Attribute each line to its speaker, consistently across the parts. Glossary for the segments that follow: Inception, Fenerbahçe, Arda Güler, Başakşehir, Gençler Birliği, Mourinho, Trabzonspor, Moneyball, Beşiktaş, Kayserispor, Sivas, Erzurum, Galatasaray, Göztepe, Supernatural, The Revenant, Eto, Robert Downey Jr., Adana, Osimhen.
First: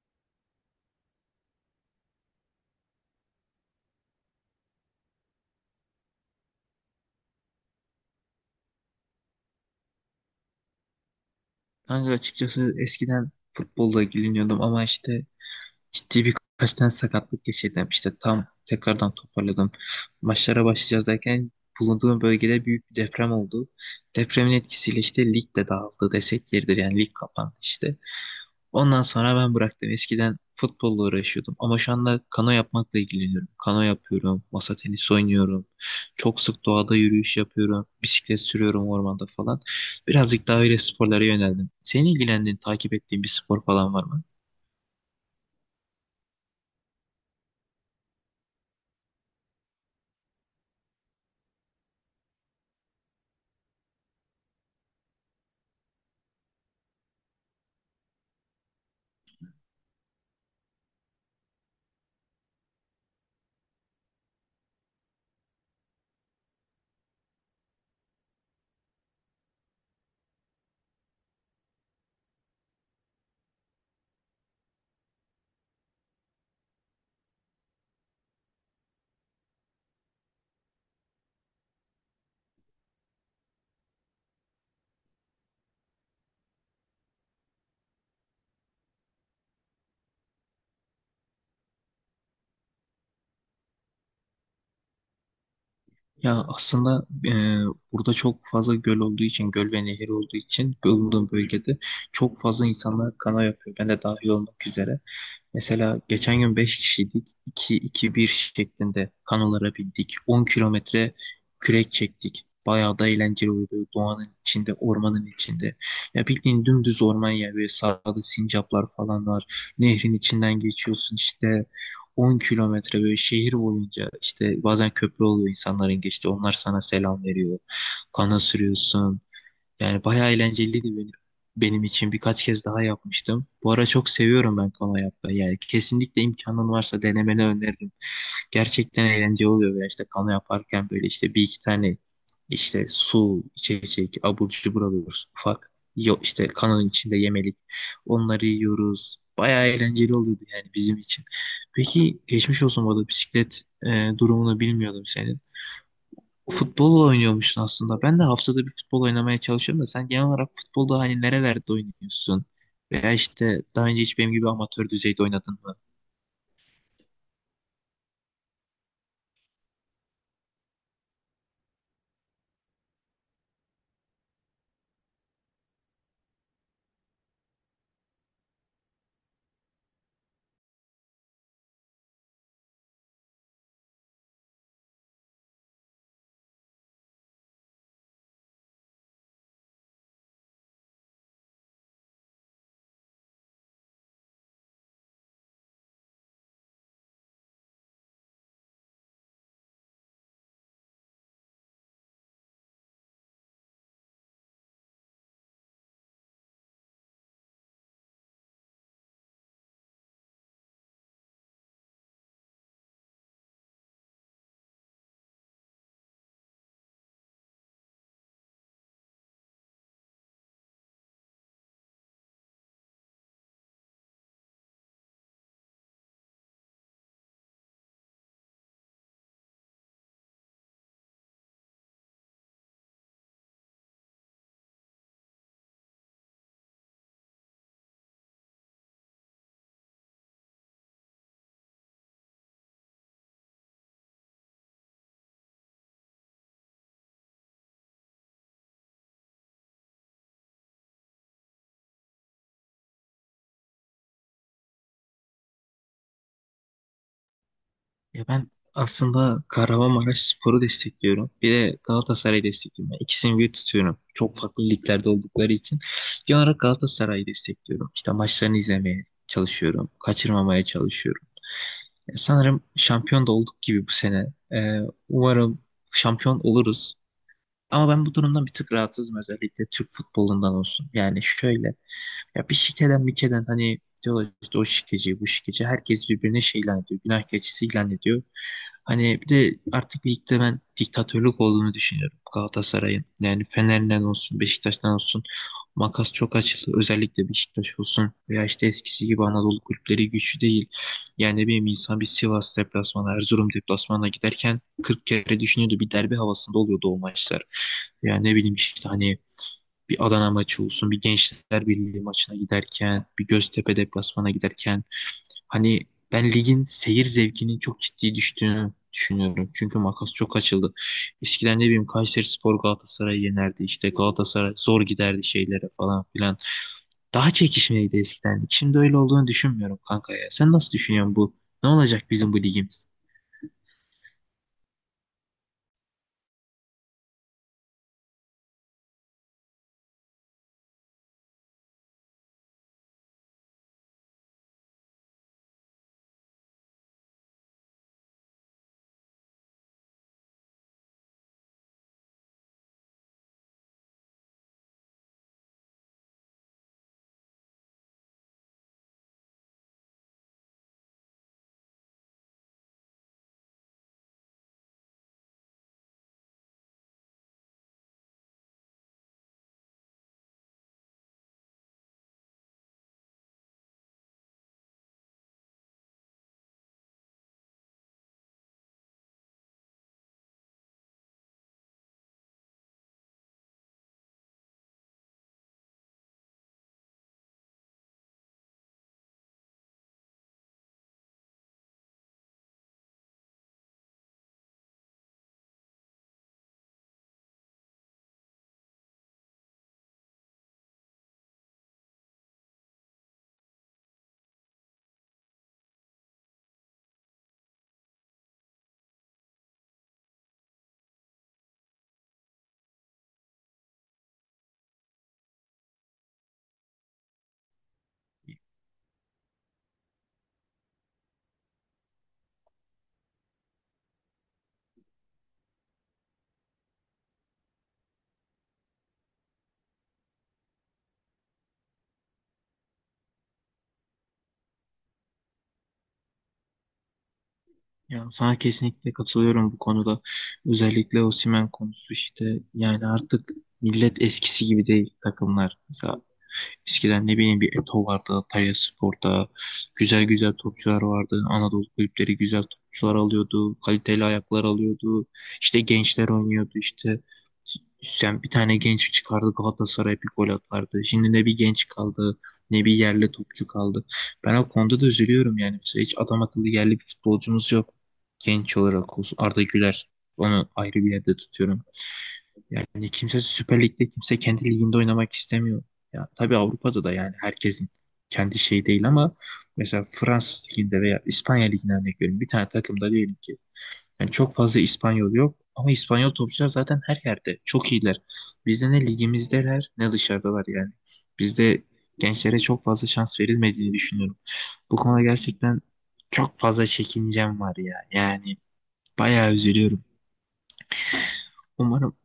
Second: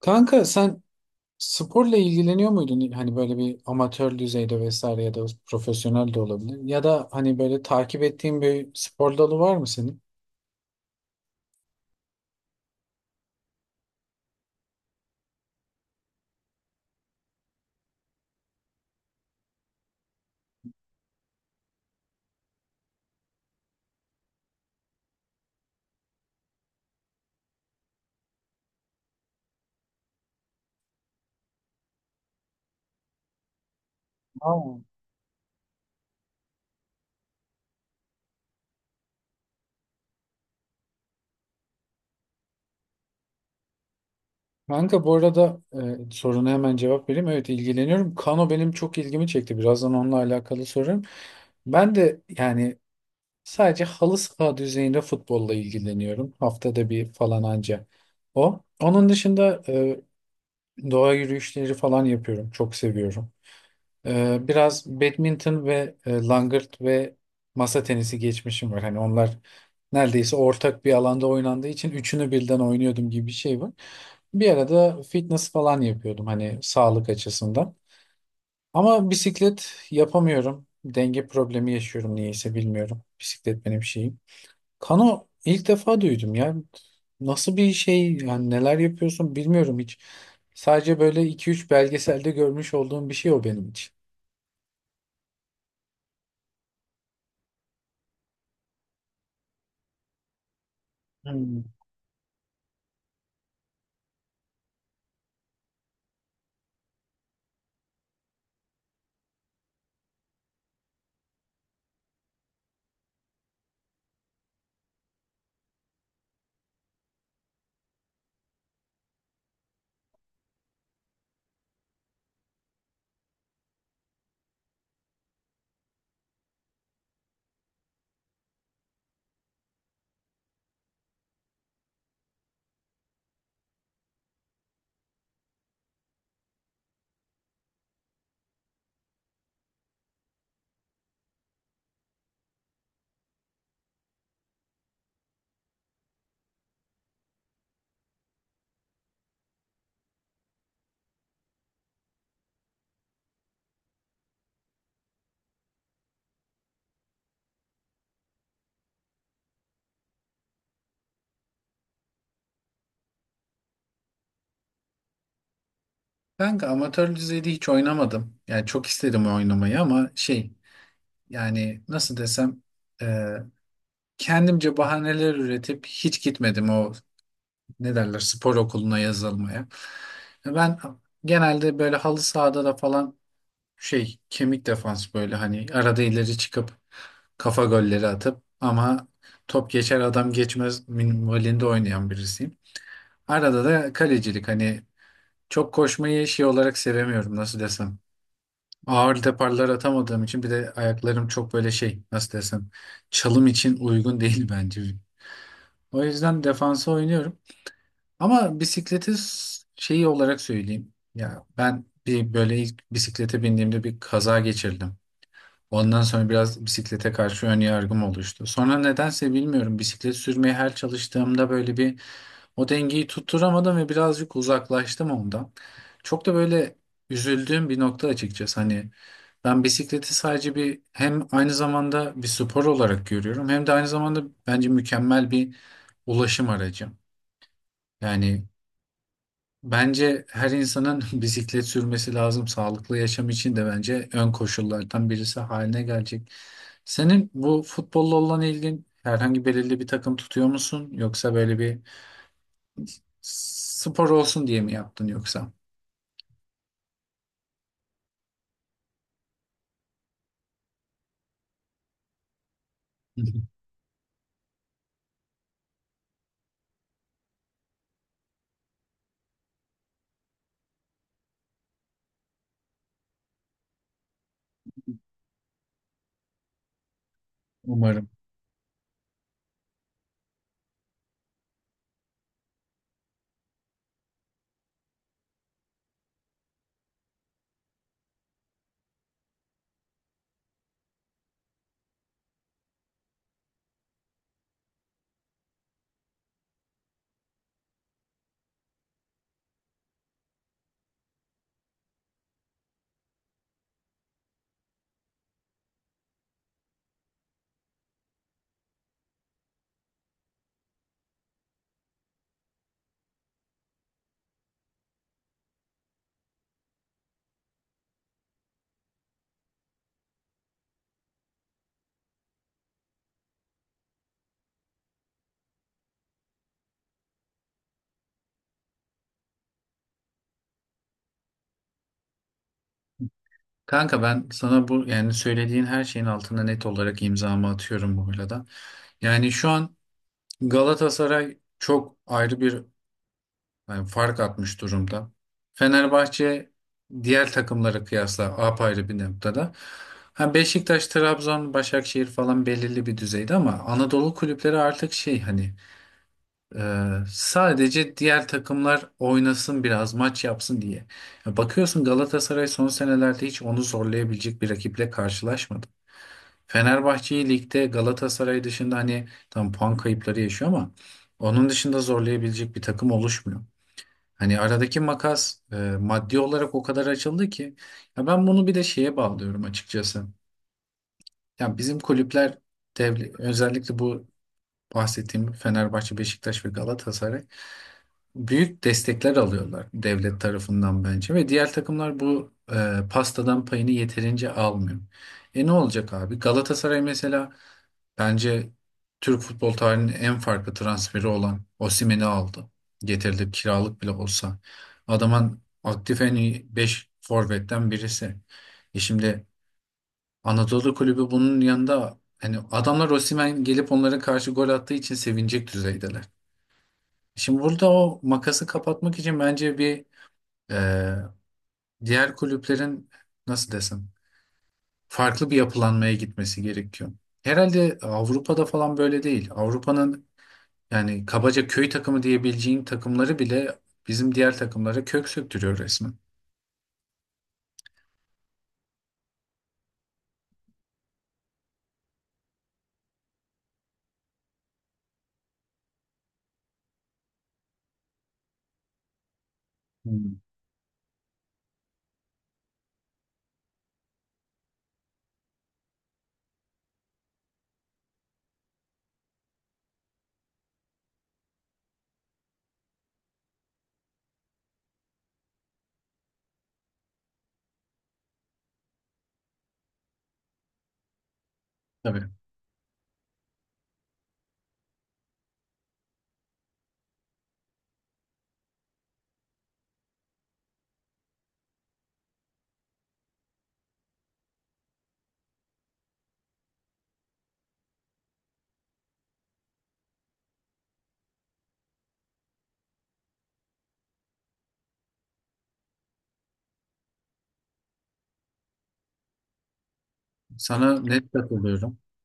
Speaker 1: Kanka sen sporla ilgileniyor muydun? Hani böyle bir amatör düzeyde vesaire ya da profesyonel de olabilir. Ya da hani böyle takip ettiğin bir spor dalı var mı senin?
Speaker 2: Kanka açıkçası eskiden futbolla ilgileniyordum ama işte ciddi birkaç tane sakatlık geçirdim. İşte tam tekrardan toparladım. Maçlara başlayacağız derken bulunduğum bölgede büyük bir deprem oldu. Depremin etkisiyle işte lig de dağıldı desek yeridir yani lig kapandı işte. Ondan sonra ben bıraktım. Eskiden futbolla uğraşıyordum ama şu anda kano yapmakla ilgileniyorum. Kano yapıyorum,
Speaker 1: Aa.
Speaker 2: masa tenisi oynuyorum. Çok sık doğada yürüyüş yapıyorum, bisiklet sürüyorum ormanda falan. Birazcık daha öyle sporlara yöneldim. Senin ilgilendiğin, takip ettiğin bir spor falan var mı?
Speaker 1: Kanka bu arada soruna hemen cevap vereyim. Evet ilgileniyorum. Kano benim çok ilgimi çekti. Birazdan onunla alakalı sorarım. Ben de yani sadece halı saha düzeyinde futbolla ilgileniyorum. Haftada bir falan anca o. Onun dışında doğa yürüyüşleri falan yapıyorum. Çok seviyorum. Biraz badminton ve langırt ve masa tenisi geçmişim var. Hani onlar neredeyse ortak bir alanda oynandığı için üçünü birden oynuyordum gibi bir şey var. Bir arada fitness falan yapıyordum hani sağlık açısından. Ama bisiklet yapamıyorum. Denge problemi yaşıyorum niyeyse bilmiyorum. Bisiklet benim şeyim. Kano ilk defa duydum ya. Nasıl bir şey yani neler yapıyorsun bilmiyorum hiç. Sadece böyle iki üç belgeselde görmüş olduğum bir şey o benim için.
Speaker 2: Ya aslında burada çok fazla göl olduğu için, göl ve nehir olduğu için bulunduğum
Speaker 1: Hmm.
Speaker 2: bölgede çok fazla insanlar kana yapıyor. Ben de dahil olmak üzere. Mesela geçen gün 5 kişiydik. İki iki bir şeklinde kanolara bindik. 10 kilometre kürek çektik. Bayağı da eğlenceli oldu. Doğanın içinde, ormanın içinde. Ya bildiğin dümdüz orman yani. Böyle sağda sincaplar falan var. Nehrin içinden geçiyorsun işte. 10 kilometre böyle şehir boyunca işte bazen köprü oluyor insanların geçti. Onlar sana selam veriyor. Kana sürüyorsun. Yani bayağı eğlenceliydi benim için. Birkaç kez daha yapmıştım. Bu ara çok seviyorum ben kano yapmayı. Yani kesinlikle imkanın varsa denemeni öneririm. Gerçekten eğlenceli oluyor. Veya işte kano yaparken böyle işte bir iki tane işte su, içecek, abur cubur alıyoruz ufak. Yok işte kanonun içinde yemelik. Onları yiyoruz. Bayağı eğlenceli oluyordu yani bizim için. Peki geçmiş olsun bu arada bisiklet durumunu bilmiyordum senin. Futbol oynuyormuşsun aslında. Ben de haftada bir futbol oynamaya çalışıyorum da sen genel olarak futbolda hani nerelerde oynuyorsun? Veya işte daha önce hiç benim gibi amatör düzeyde oynadın mı?
Speaker 1: Kanka amatör düzeyde hiç oynamadım. Yani çok isterim oynamayı ama şey yani nasıl desem e, kendimce bahaneler üretip hiç gitmedim o ne derler spor okuluna yazılmaya. Ben genelde böyle halı sahada da falan şey kemik defans böyle hani arada ileri çıkıp kafa golleri atıp ama top geçer adam geçmez minvalinde oynayan birisiyim. Arada da kalecilik hani çok koşmayı şey olarak sevemiyorum nasıl desem. Ağır teparlar atamadığım için bir de ayaklarım çok böyle şey nasıl desem çalım için uygun değil bence. O yüzden defansa oynuyorum. Ama bisikleti şeyi olarak söyleyeyim. Ya ben bir böyle ilk bisiklete bindiğimde bir kaza geçirdim. Ondan sonra biraz bisiklete karşı ön yargım oluştu. Sonra nedense bilmiyorum bisiklet sürmeye her çalıştığımda böyle bir o dengeyi tutturamadım ve birazcık uzaklaştım ondan. Çok da böyle üzüldüğüm bir nokta açıkçası. Hani ben bisikleti sadece bir hem aynı zamanda bir spor olarak görüyorum hem de aynı zamanda bence mükemmel bir ulaşım aracı. Yani bence her insanın bisiklet sürmesi lazım. Sağlıklı yaşam için de bence ön koşullardan birisi haline gelecek. Senin bu futbolla olan ilgin herhangi belirli bir takım tutuyor musun? Yoksa böyle bir spor olsun diye mi yaptın yoksa?
Speaker 2: Ya ben aslında Kahramanmaraşspor'u destekliyorum. Bir de Galatasaray'ı destekliyorum. Yani
Speaker 1: Hı
Speaker 2: ikisini
Speaker 1: hı.
Speaker 2: bir tutuyorum. Çok farklı liglerde oldukları için. Genel olarak Galatasaray'ı destekliyorum. İşte maçlarını izlemeye çalışıyorum. Kaçırmamaya çalışıyorum. Ya sanırım şampiyon da olduk gibi bu sene. Ee, umarım şampiyon oluruz. Ama ben
Speaker 1: Umarım.
Speaker 2: bu durumdan bir tık rahatsızım özellikle Türk futbolundan olsun. Yani şöyle. Ya bir şikeden bir keden hani diyorlar işte o şikeci bu şikeci herkes birbirine şey ilan ediyor. Günah keçisi ilan ediyor. Hani bir de artık ligde ben diktatörlük olduğunu düşünüyorum Galatasaray'ın. Yani Fener'den olsun Beşiktaş'tan olsun makas çok açıldı. Özellikle Beşiktaş olsun veya işte eskisi gibi Anadolu kulüpleri güçlü değil. Yani ne bileyim insan bir Sivas deplasmanı, Erzurum deplasmanına giderken 40 kere düşünüyordu. Bir derbi havasında oluyordu o maçlar. Yani ne bileyim işte hani bir Adana maçı olsun, bir Gençler Birliği maçına giderken, bir Göztepe deplasmana giderken hani ben ligin seyir zevkinin çok ciddi düştüğünü düşünüyorum. Çünkü makas çok açıldı. Eskiden ne bileyim Kayserispor Galatasaray'ı yenerdi. İşte Galatasaray zor giderdi şeylere falan filan. Daha çekişmeliydi eskiden. Şimdi öyle olduğunu düşünmüyorum kanka ya. Sen nasıl düşünüyorsun bu? Ne olacak bizim bu ligimiz?
Speaker 1: Kanka ben sana bu yani söylediğin her şeyin altına net olarak imzamı atıyorum bu arada. Yani şu an Galatasaray çok ayrı bir, yani fark atmış durumda. Fenerbahçe diğer takımlara kıyasla apayrı bir noktada. Ha Beşiktaş, Trabzon, Başakşehir falan belirli bir düzeyde ama Anadolu kulüpleri artık şey hani e, sadece diğer takımlar oynasın biraz maç yapsın diye. Ya bakıyorsun Galatasaray son senelerde hiç onu zorlayabilecek bir rakiple karşılaşmadı. Fenerbahçe'yi ligde Galatasaray dışında hani tam puan kayıpları yaşıyor ama onun dışında zorlayabilecek bir takım oluşmuyor. Hani aradaki makas maddi olarak o kadar açıldı ki ya ben bunu bir de şeye bağlıyorum açıkçası. Ya bizim kulüpler özellikle bu bahsettiğim Fenerbahçe, Beşiktaş ve Galatasaray büyük destekler alıyorlar devlet tarafından bence ve diğer takımlar bu pastadan payını yeterince almıyor. E ne olacak abi? Galatasaray mesela bence Türk futbol tarihinin en farklı transferi olan Osimhen'i aldı. Getirdi kiralık bile olsa. Adamın aktif en iyi 5 forvetten birisi. E şimdi Anadolu Kulübü bunun yanında hani adamlar Osimhen gelip onlara karşı gol attığı için sevinecek düzeydeler. Şimdi burada o makası kapatmak için bence bir, e, diğer kulüplerin nasıl desem farklı bir yapılanmaya gitmesi gerekiyor. Herhalde Avrupa'da falan böyle değil. Avrupa'nın, yani kabaca köy takımı diyebileceğin takımları bile bizim diğer takımlara kök söktürüyor resmen.
Speaker 2: Ya sana kesinlikle katılıyorum bu konuda. Özellikle Osimhen konusu işte yani artık millet eskisi gibi değil takımlar. Mesela eskiden ne bileyim bir Eto vardı, Talyaspor'da güzel
Speaker 1: Hmm.
Speaker 2: güzel topçular vardı. Anadolu kulüpleri güzel topçular alıyordu, kaliteli ayaklar alıyordu. İşte gençler oynuyordu işte. Sen bir tane genç çıkardı Galatasaray bir gol atardı. Şimdi ne bir genç kaldı ne bir yerli topçu kaldı. Ben o konuda da üzülüyorum yani. Mesela hiç adam akıllı yerli bir futbolcumuz yok. Genç olarak olsun. Arda Güler onu ayrı bir yerde tutuyorum.
Speaker 1: Tabii.
Speaker 2: Yani kimse Süper Lig'de kimse kendi liginde oynamak istemiyor. Ya tabii Avrupa'da da yani herkesin kendi şeyi değil ama mesela Fransız liginde veya İspanya liginde örnek veriyorum. Bir tane takımda diyelim ki yani çok fazla İspanyol yok ama İspanyol topçular zaten her yerde çok iyiler. Bizde ne ligimizdeler ne dışarıdalar yani. Bizde gençlere çok fazla şans verilmediğini düşünüyorum. Bu konuda gerçekten çok fazla çekincem var ya. Yani bayağı üzülüyorum.
Speaker 1: Sana net katılıyorum.
Speaker 2: Umarım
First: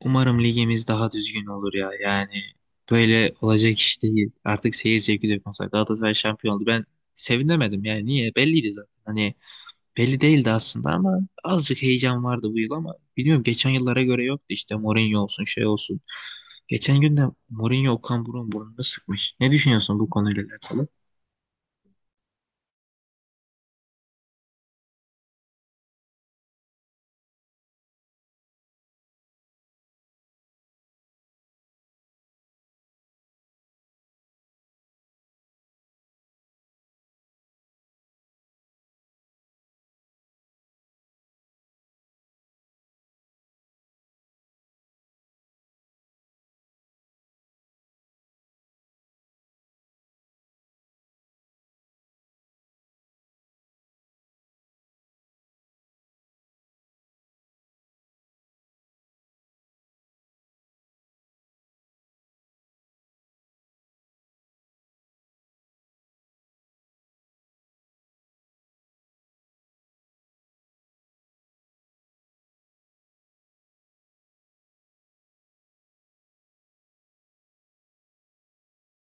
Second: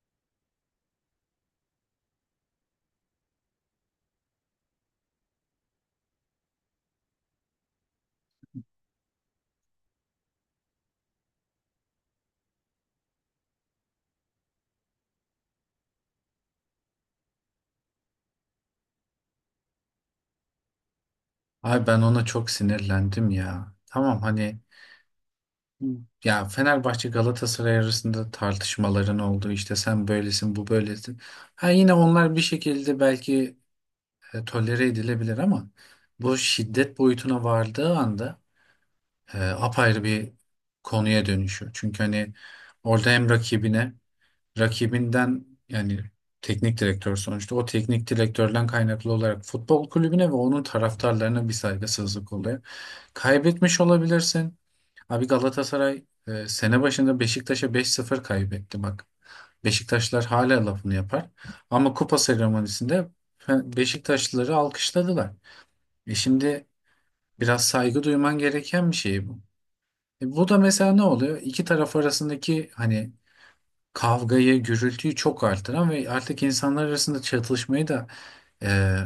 Speaker 2: Umarım ligimiz daha düzgün olur ya. Yani böyle olacak iş değil. Artık seyir zevki de yok. Mesela Galatasaray şampiyon oldu. Ben sevinemedim yani. Niye? Belliydi zaten. Hani belli değildi aslında ama azıcık heyecan vardı bu yıl ama biliyorum geçen yıllara göre yoktu işte Mourinho olsun şey olsun. Geçen gün de Mourinho Okan Buruk'un burnunu sıkmış. Ne düşünüyorsun bu konuyla alakalı?
Speaker 1: Ay ben ona çok sinirlendim ya. Tamam hani ya Fenerbahçe Galatasaray arasında tartışmaların olduğu işte sen böylesin bu böylesin. Ha yine onlar bir şekilde belki tolere edilebilir ama bu şiddet boyutuna vardığı anda apayrı bir konuya dönüşüyor. Çünkü hani orada hem rakibine rakibinden yani teknik direktör sonuçta o teknik direktörden kaynaklı olarak futbol kulübüne ve onun taraftarlarına bir saygısızlık oluyor. Kaybetmiş olabilirsin. Abi Galatasaray sene başında Beşiktaş'a 5-0 kaybetti bak. Beşiktaşlar hala lafını yapar. Ama kupa seremonisinde Beşiktaşlıları alkışladılar. E şimdi biraz saygı duyman gereken bir şey bu. E bu da mesela ne oluyor? İki taraf arasındaki hani kavgayı, gürültüyü çok artıran ve artık insanlar arasında çatışmayı da e,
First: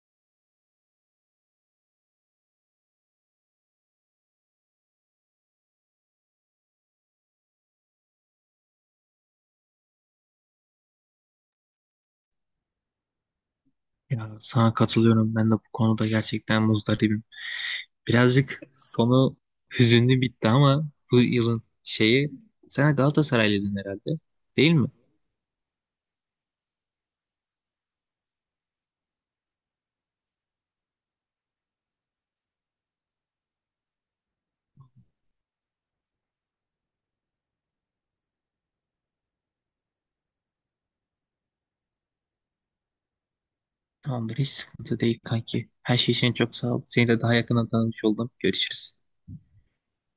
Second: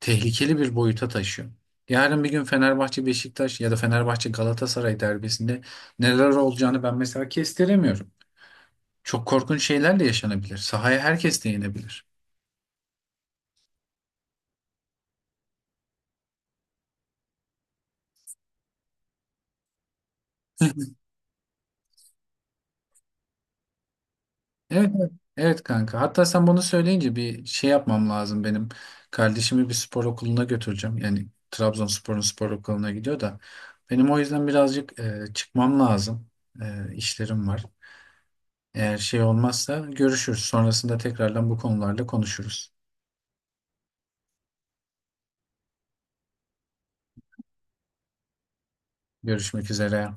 Speaker 1: tehlikeli bir boyuta taşıyor. Yarın bir gün Fenerbahçe Beşiktaş ya da Fenerbahçe Galatasaray derbisinde neler olacağını ben mesela kestiremiyorum. Çok korkunç şeyler de yaşanabilir. Sahaya herkes de inebilir.
Speaker 2: Ya sana katılıyorum. Ben de bu konuda gerçekten muzdaribim. Birazcık sonu hüzünlü bitti ama bu yılın şeyi sen Galatasaraylıydın herhalde değil mi?
Speaker 1: Evet, evet, evet kanka. Hatta sen bunu söyleyince bir şey yapmam lazım benim. Kardeşimi bir spor okuluna götüreceğim. Yani Trabzonspor'un spor okuluna gidiyor da. Benim o yüzden birazcık çıkmam lazım. İşlerim var. Eğer şey olmazsa görüşürüz. Sonrasında tekrardan bu konularla konuşuruz.
Speaker 2: Tamamdır hiç sıkıntı değil kanki. Her şey için çok sağ ol. Seni de daha yakından tanımış oldum. Görüşürüz.
Speaker 1: Görüşmek üzere.